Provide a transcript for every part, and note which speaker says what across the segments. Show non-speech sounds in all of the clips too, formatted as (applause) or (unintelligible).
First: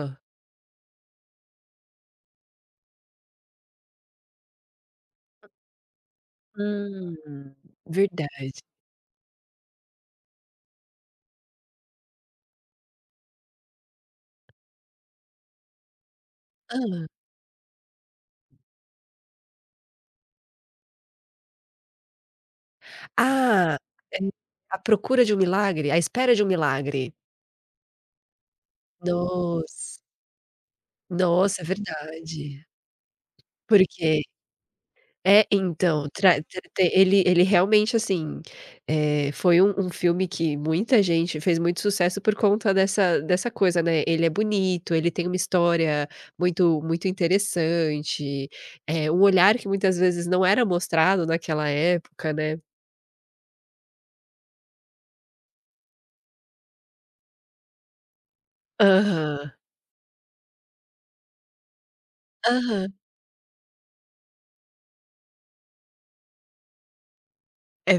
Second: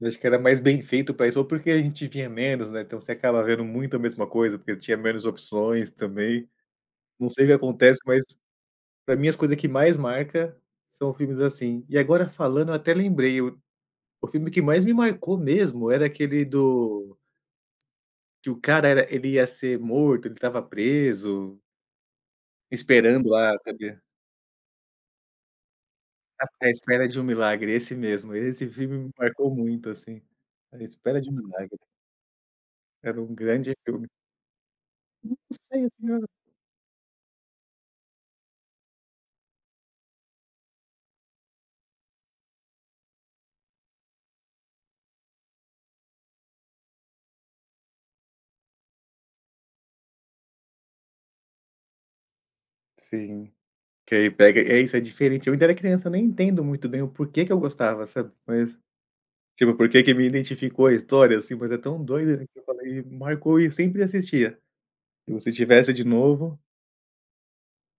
Speaker 1: Eu acho que era mais bem feito pra isso ou porque a gente via menos, né. Então você acaba vendo muito a mesma coisa, porque tinha menos opções também. Não sei se
Speaker 2: Hum.
Speaker 1: acontece, mas
Speaker 2: Verdade.
Speaker 1: pra mim as coisa que mais marca são filmes assim. E agora falando, eu até lembrei o o filme que mais me marcou mesmo, era aquele
Speaker 2: Hã?
Speaker 1: do que o cara era ele ia ser morto, ele estava preso esperando a
Speaker 2: Ah,
Speaker 1: cadeira.
Speaker 2: À Procura de Um Milagre À Espera de
Speaker 1: À
Speaker 2: Um
Speaker 1: À Espera
Speaker 2: Milagre.
Speaker 1: de Um Milagre, esse mesmo, esse filme me marcou muito,
Speaker 2: Nossa.
Speaker 1: assim. À Espera de Um
Speaker 2: Nossa, é
Speaker 1: Milagre.
Speaker 2: verdade.
Speaker 1: Era um grande
Speaker 2: Por
Speaker 1: filme.
Speaker 2: quê?
Speaker 1: Hum,
Speaker 2: É,
Speaker 1: não sei o
Speaker 2: então,
Speaker 1: que era
Speaker 2: tra te te ele ele, realmente, assim, eh, foi um um filme que muita gente fez muito sucesso por conta dessa dessa coisa, né, ele é bonito, ele tem uma história muito muito interessante, eh, um olhar que muitas vezes não era mostrado naquela época, né.
Speaker 1: Sim. Que aí pega é, isso é diferente. Eu ainda era criança, nem entendo muito bem o porquê que eu gostava, sabe. Mas,
Speaker 2: Aham.
Speaker 1: tipo, porque que me identificou a história, assim, mas é tão doida, né, que eu
Speaker 2: Aham.
Speaker 1: falei, marcou e eu sempre assistia. E o se tivesse de novo
Speaker 2: É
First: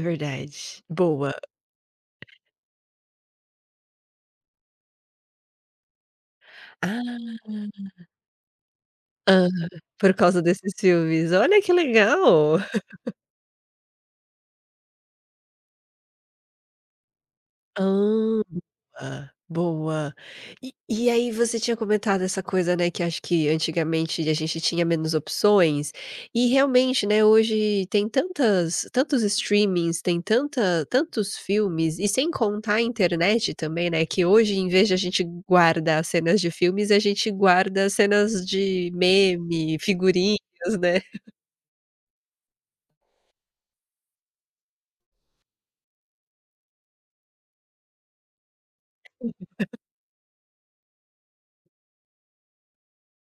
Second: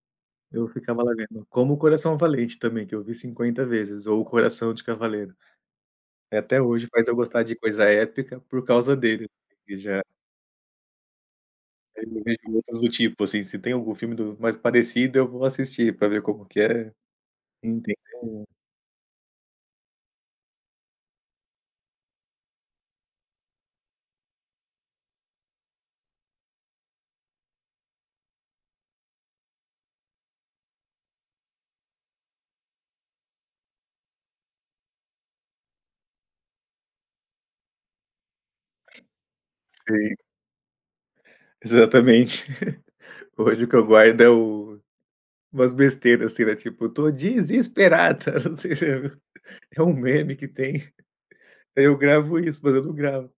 Speaker 1: eu
Speaker 2: verdade.
Speaker 1: ficava lá
Speaker 2: Boa.
Speaker 1: vendo. Como Coração Valente também, que eu vi 50 vezes, ou o Coração de Cavaleiro. Eh, até hoje faz eu gostar de coisa
Speaker 2: Ah.
Speaker 1: épica por causa dele,
Speaker 2: Aham.
Speaker 1: que já
Speaker 2: Por causa desses filmes. Olha que
Speaker 1: (unintelligible)
Speaker 2: legal.
Speaker 1: do
Speaker 2: (laughs)
Speaker 1: tipo, assim, se tem algum filme do mais parecido, eu vou assistir pra ver como que é, entender
Speaker 2: Hã, ah, boa. E e aí você tinha comentado essa coisa, né, que acho que antigamente a gente tinha menos opções, e, realmente, né, hoje tem tantas tantos streamings, tem tanta tantos filmes, e sem contar a internet também, né, que hoje, em vez de a gente guardar cenas de filmes, a gente guarda cenas de meme,
Speaker 1: Sim.
Speaker 2: figurinhas, né. (chuckles)
Speaker 1: Exatamente. (giggles) Hoje o que eu guardo é o umas besteiras, assim, né, tipo, "tô desesperado" (unintelligible)
Speaker 2: (laughs)
Speaker 1: é um meme que tem. Eu gravo isso, mas eu não gravo